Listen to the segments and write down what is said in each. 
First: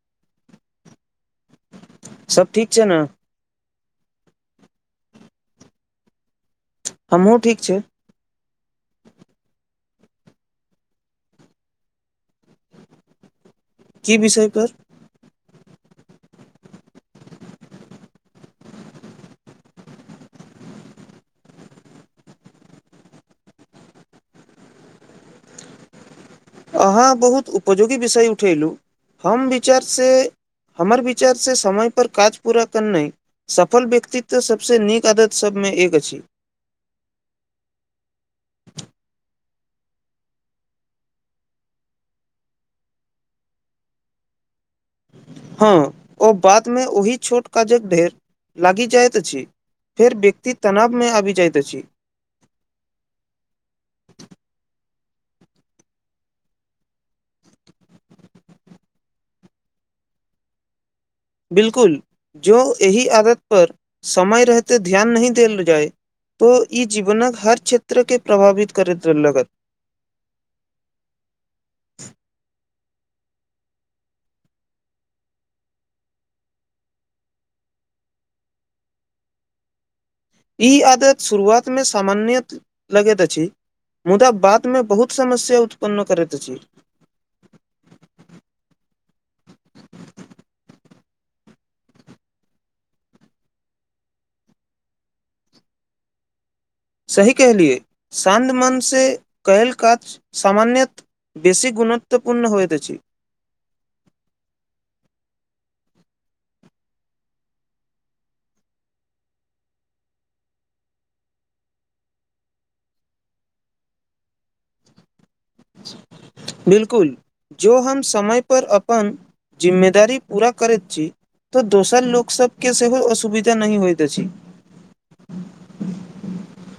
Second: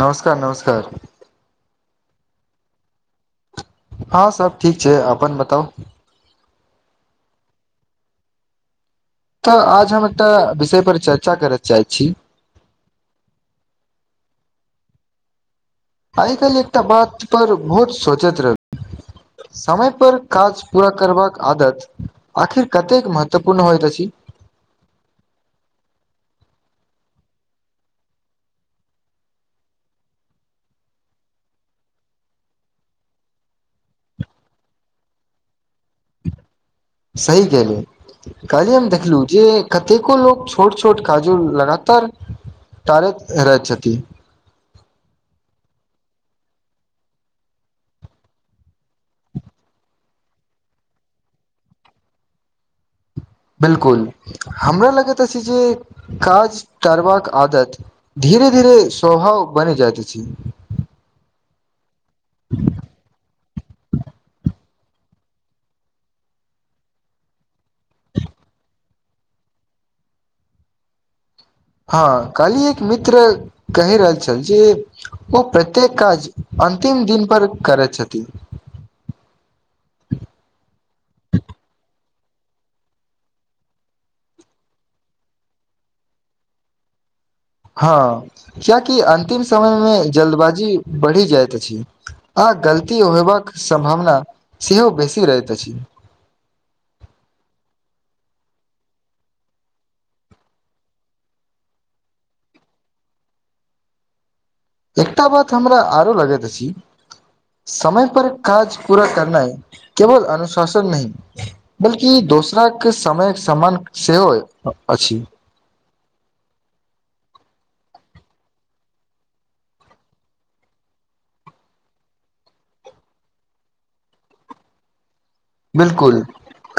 नमस्कार - नमस्कार सब ठीक छैय नऽ हँ सब ठीक छै अपन बताउ हमहूँ ठीक छै तऽ आज हम एकटा विषय पर चर्चा करैत चाहैत छी की विषय पर आइ काइल एकटा बात पर बहुत सोचैत रह समय पर काज पुरा करबाक आदत आखिर कतेक महत्वपूर्ण होइत अछि अहाँ बहुत उपजोगी विषय उठेलहुँ हम विचार से हमर विचार से समय पर काज पूरा करनाइ सफल व्यक्तित्व सबसँ नीक आदत सभमे एक अछि। सही केहलियू काल्हि हम देखलहु जे कतेको लोक छोट - छोट काज उ लगातार टारेत रहै छथि हँ ओ बादमे ओहि छोट काजक ढेर लागि जाइत अछि फेर व्यक्ति तनाव मे आबि जाइत अछि। बिलकुल हमरा लगैत अछि जे काज टारबाक आदत धीरे - धीरे स्वभाव बनि जाइत अछि। बिलकुल जो एहि आदत पर समय रहते ध्यान नहि देल जाय तो इ जीवनक हर क्षेत्र केँ प्रभावित करैत लगत हँ कल्हि एक मित्र कहि रहल छल जे ओ प्रत्येक काज अन्तिम दिन पर करैत छथि ई आदत शुरुआतमे सामान्य लगैत अछि मुदा बाद मे बहुत समस्या उत्पन्न करैत अछि हँ कियाकि अंतिम समय मे जल्दबाजी बढ़ि जाइत अछि। आ गलती होयबाक सम्भावना सेहो बेसी रहैत अछि। सही कहलियए शान्द मन से कइल काज सामान्यत बेसी गुणत्वपूर्ण होइत अछि एकटा बात हमरा आरो लगैत अछि समय पर काज पूरा करनाइ केवल अबशासन नहि ब्लकि दोसराक समायक समान सेहो अछि बिलकुल जो हम समय पर अपन जिम्मेदारी पूरा करैत छी तऽ दोसर लोक सभ केँ सेहो असुविधा नहि होइत अछि। बिलकुल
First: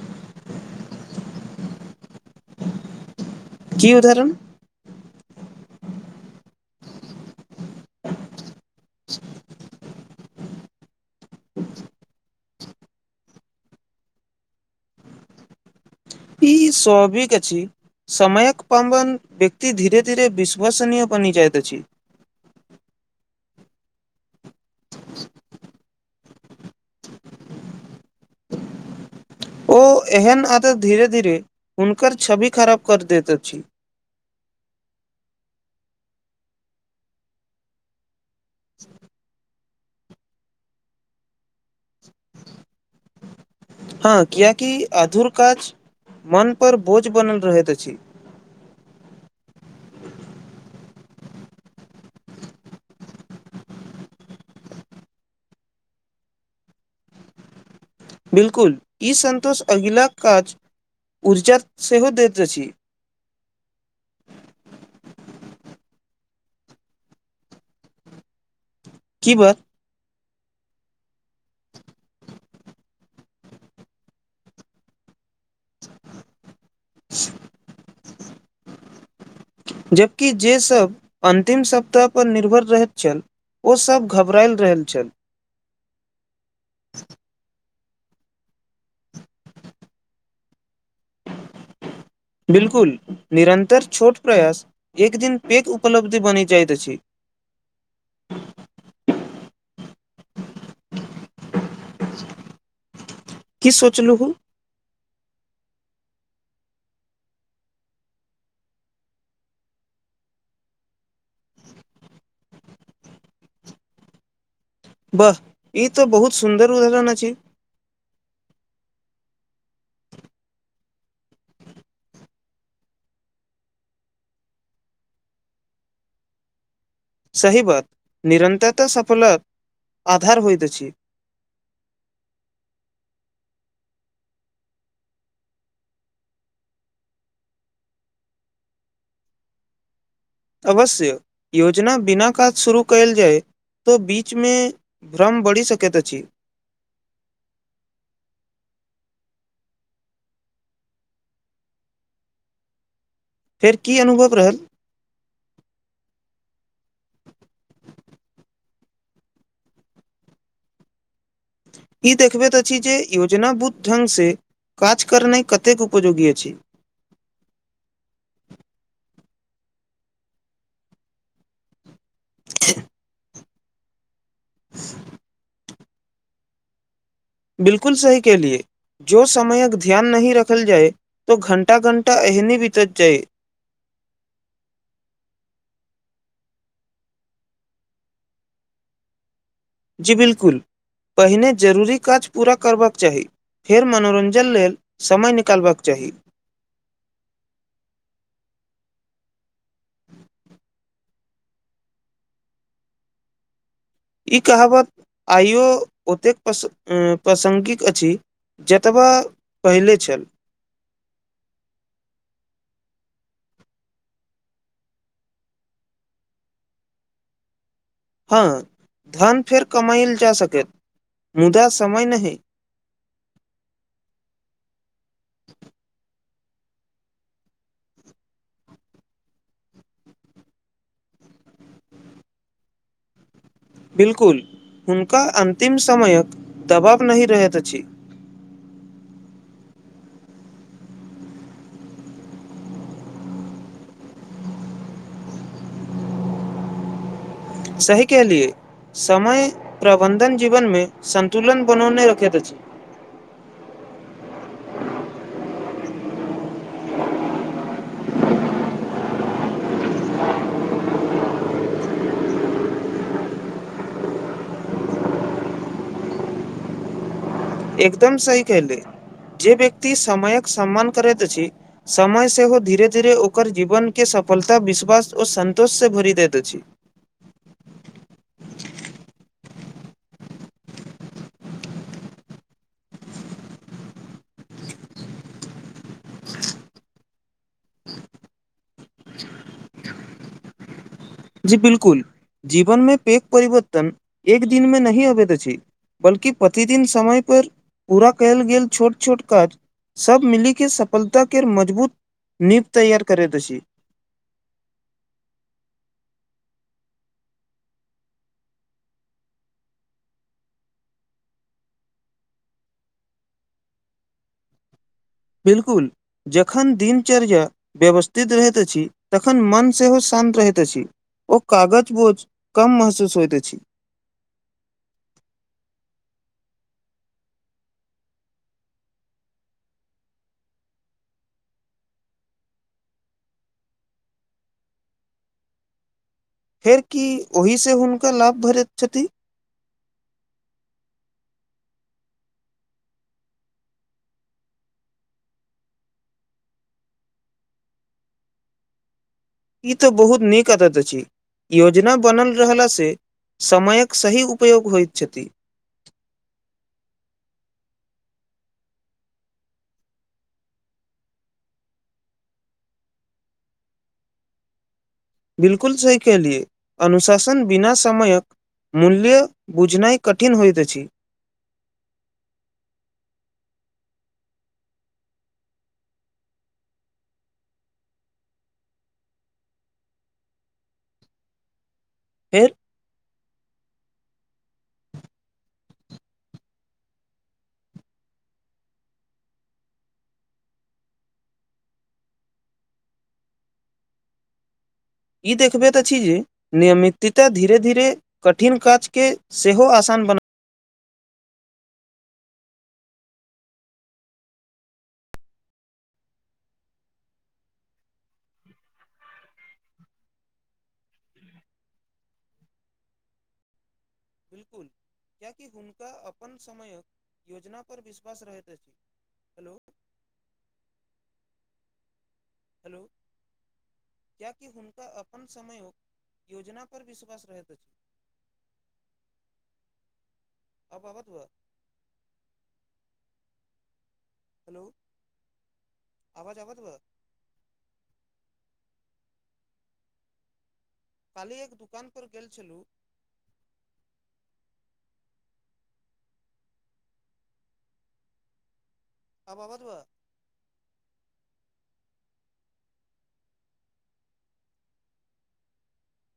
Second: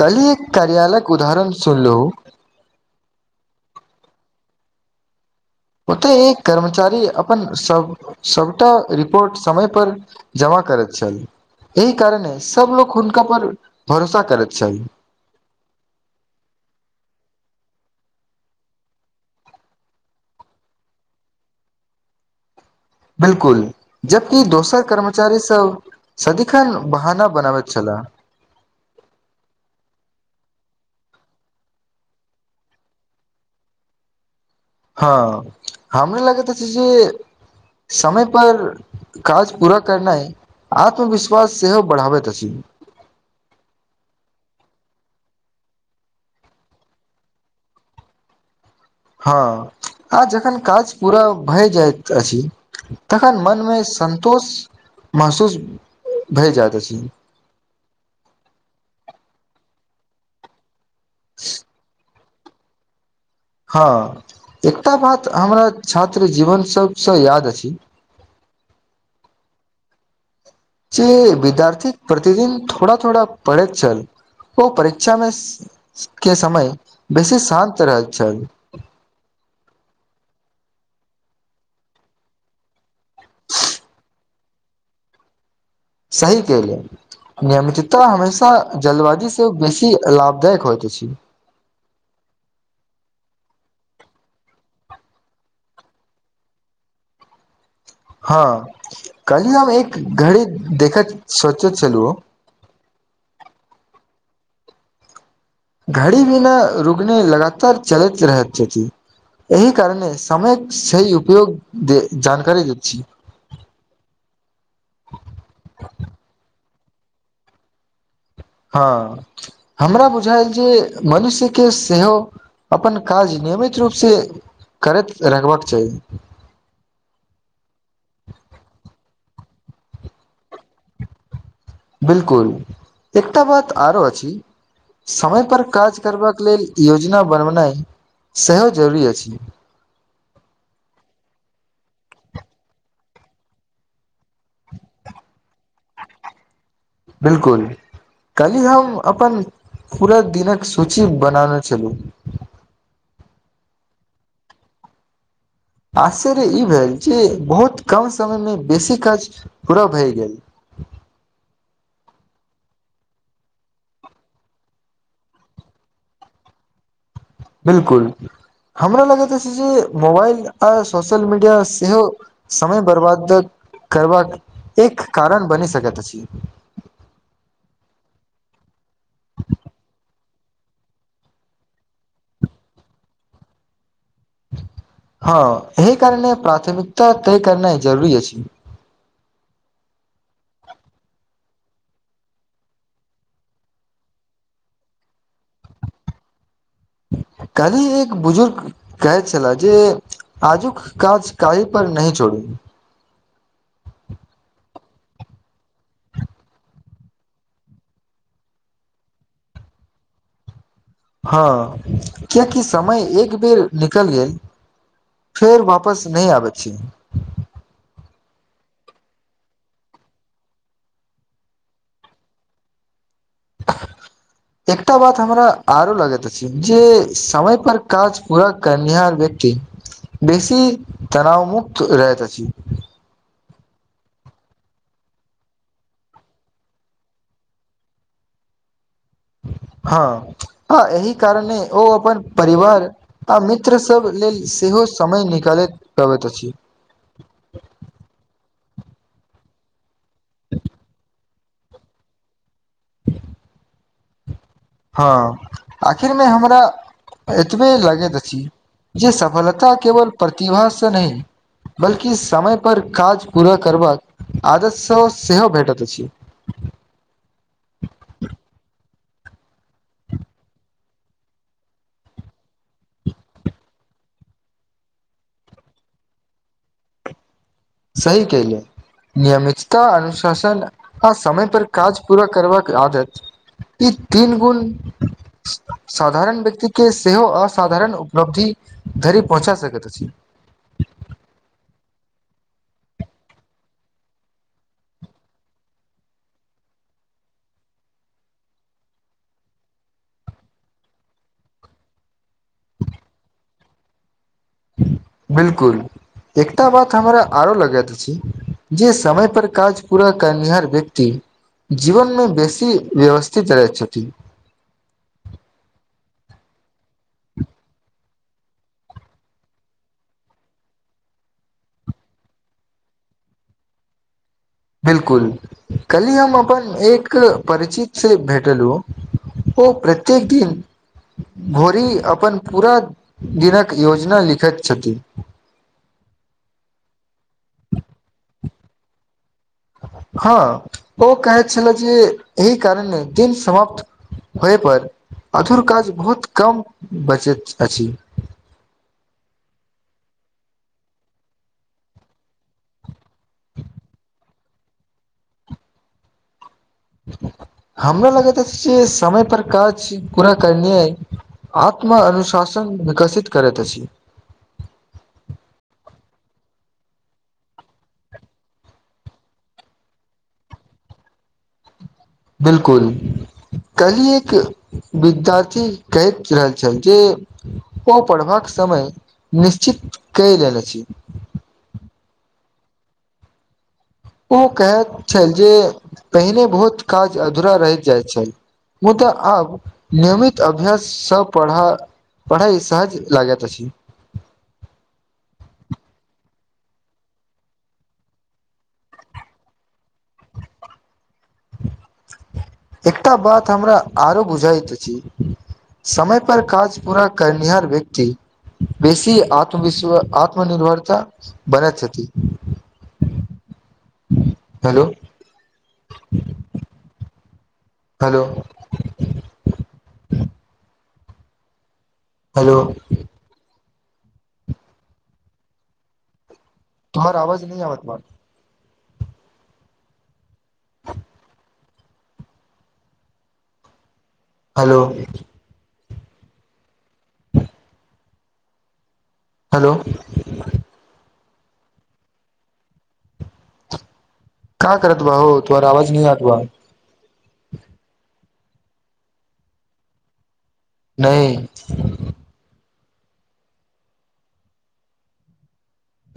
कल्हि एक कार्यालयक उदाहरण सुनलू की उदाहरण ओते एक कर्मचारी अपन सब सभटा रिपोर्ट समय पर जमा करैत छल। एहि कारणे सब लोको हुनका पर भरोसा करत छल ई स्वाभिक अछै समयक पावन व्यकति धीरे धीर विश्वसनीय बानी जाइत अछि। बिलकुल जबकि दोसर कर्मचारी सब सदिखन बहाना बनाबैत छलला ओ एहन आदत धीरे धीरे हुनकर छवि खराब कर दैत अछि। हँ हमरा लागैत छै जे समय पर काज पूरा करनाइ आत्मविश्वास सेहो बढ़ाबैत अछि हँ कियकि अधुर काज मन पर बोझ बनल रहैत अछि हँ आ जखन काज पूरा भए जाइत अछि तखन मनमे संन्तोष महसूस भए जायइत अछि बिल्कुल ई स संतोष अगिला काज ऊर्जा सेहो दैत अछि हँ एकटा बात हमरा छात्र जीवन सभसँ याद अछि की बात। जे विद्यार्थी प्रतिदिन थोड़ा थोड़ा पढ़ैत छल ओ परीक्षा मे स के समय बेसी शान्त रहैत छल। जबकि जे सब अन्तिम सप्ताह पर निर्भर रहैत छल ओसभ घब रायल रहल छल सही केलेल नियमितता हमेशा जल्दवाजी से बेसी लाभदायक होइत अछि बिल्कुल निरन्तर छोट प्रयास एक दिन पैघ उपलब्ध बनि जाइत अछि हँ कहली हम एक घड़ी देखैत सोचैत छलु की सोचलहु घड़ी बिना रुकने लगातार चलैत रहैत छथिन एहि कारणे समयक सेहि उपयोग जानकारी द छी बाह ई तऽ बहुत सुन्दर उदाहरण अछि हँ हमरा बुझायल जे मनुष्यके सेहो अपन काज नियमित रूपसँ करैत रखबाक चाही सही बात निरन्तरता सफलता आधार होइत अछि बिलकुल एकटा बात आरो अछि समयपर काज करबाक लेल योजना बनेनाइ सेहो जरूरी अछि अवश्य योजना बिना काज शुरू कयल जाय तो बीच बीच मे भ्रम बढ़ि सकैत अछि बिलकुल कहली हम अपन पूरा दिनक सूची बनानने छलहुँ फेर की अनुभव रहल ई भेल जे बहुत कम समयमे बेसी काज पूरा भए गेल ई देखबैत अछि जे योजना बुद्ध ढंग से काज करनाइ कतेक उपयोगी अछि बिलकुल हमरा लगैत अछि जे मोबाइल आ सोसल मीडिया सेहो समय बर्बाद करबाक एक कारण बनी सकत अछि बिलकुल सही कलियै जो समयक ध्यान नहि रखल जाय तो घण्टा घण्टा एहने बितत जाय हँ एहि कारण प्राथमिकता तय करनाइ जरूरी अछि जी बिलकुल पहिने जरूरी काज पूरा करबाक चाही फेर मनोरञ्जन लेल समय निकालबाक चाही काली एक बुजुर्ग कहै छल जे आजुक काज काइल पर नय छोड़ू ई कहावत आइयो ओतेक प्रस प्रासङ्गिक अछि जतबा पहिले छल हँ कियकि समय एक बेर निकलि गेल फेर वापस नय आबै छी हँ धन फेर कमाइल जा सकत मुदा समय नहि [unintelligible] एकटा बात हमरा आरो लगैत अछि जे समय पर काज पूरा करनिहार व्यक्ति बेसी तनाावमुक्त रयत अछि बिल्कुल हुनका अन्तिम समयके दबाब नय रहैत अछि हँ ह एहिह कारणे ओ अपन परिवार। आ मित्रसभ लेल सेहो समय निकालैत पबैत अछि। सहीके लिए समय प्रबन्धन जीवनमे सन्तुलन बनौने रखैत अछि। [unintelligible] हँ आखिर मे हमरा एतबे लगैत अछि जे सफलता केवल प्रतिभासँ नय बल्कि समय पर काज पूरा करब आदत स सेहो भेटैत अछि एकदम सही केहले जे व्यक्ति समयक सम्मान करैत अछि समय सेहो धीरे धीरे ओकर जीवनके सफलता विश्वास आओर सन्तोषसँ भरि दैत अछि। सही केलिय। नियमितता अनुशासन आ समय पर काज पूरा कर आदत। ई दिनगण। साधारण व्यक्ति के सेहो असाधारण उपलब्धि धरि पहुँचा सकैत अछि। जी बिलकुल जीवन मे पक परिवर्तन एक दिन मे नही अबैत छै। बल्ि प्रतिदिन समय पर पूरा कयल गेल छोट छोट काज। सब मिली के सफलता के मजबूत नीप तैयार करे द छी। बिलकुल। एकटा बात हमरा आरो लगत अछि जे समय पर काज पूरा करनिहार व्यक्ति। जीवनमे बेसी व्यवस्थित रहैत छथिन। बिलकुल जखन दिनचर्या व्यवस्थित रहैत अछि तखन मन सेहो शान्त रहैत अछि। ओ कागज बोझ कम महसूस होइत छी। बिलकुल कलहि हम अपन एक परिचितसँ भेटल हु। ओ प्रत्येक दिन। भोरी अपन पूरा दिनक योजना लिखैत छथिन। फेर की ओहि से हुनका लाभ भरैत छथि। हँ ओ कहैत छल जे एहि कारणे दिन समाप्त। होहिपर अधुर काज बहुत कम बचैत अछि। ई तऽ बहुत नीक आदत अछि योजना बनल रहास से। समयक सही उपयोग होइत छथि हमरा लगैत अछि जे समय पर काज पूरा करनिअइ आत्म अनुशासन विकसित करैत अछि बिलकुल सी केहलियै अनुशासन बिना समायक मूल्य बुझनाइ कठिन होइत अछि बिलकुल कल्हि एक विद्यार्थी कहैत रहल छल जे ओ पढ़बाक समय निश्चित कैय लेल छी फेर ओ कहैत छल जे पहिने बहुत काज अधूरा रहि जाइत छल मुदा आब नियमित अभ्याससँ पढ़ा पढ़ाइ सहज लागैत अछि ई देखबेत अछि जे नियमितता धीरे - धीरे कठिन काज केँ सेहो आसान बना एकटा बात हमरा आरो बुझाइत अछि समय पर काज पूरा करनिहार व्यक्ति बेसी आत्मवश विश्वा - आत्मनिर्भरता बनेत छथि बिलकू हेलो कियकि हुनका अपन समयक योजना पर हेलो विश्वास रहैत अछि हेलो हेलो कियाकि हुनका अपन समयो योजना पर तोहर विश्वास आवाज रहैत नहि अछि आवत बा आबऽ बतबऽ हेलो हलो आवाज आबत बा हेलो काल्हि एक दोकान पर गेल छलु का करत बा हो तोहर आवाज नहि आत बा आब आबत बा नहि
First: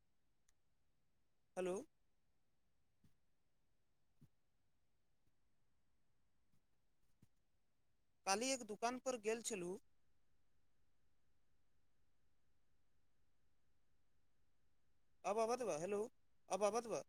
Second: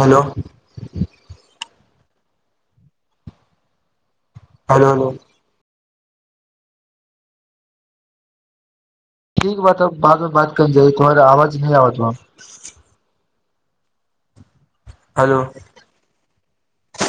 हेलो हेलो हलो हलो काल्हि एक दुकान पर गेल ठीक छलु बात तऽ बादमे बात मे बत कइल जाइ तोहर आवाज नय आबत बा अब आबत बा हेलो अब आबत बा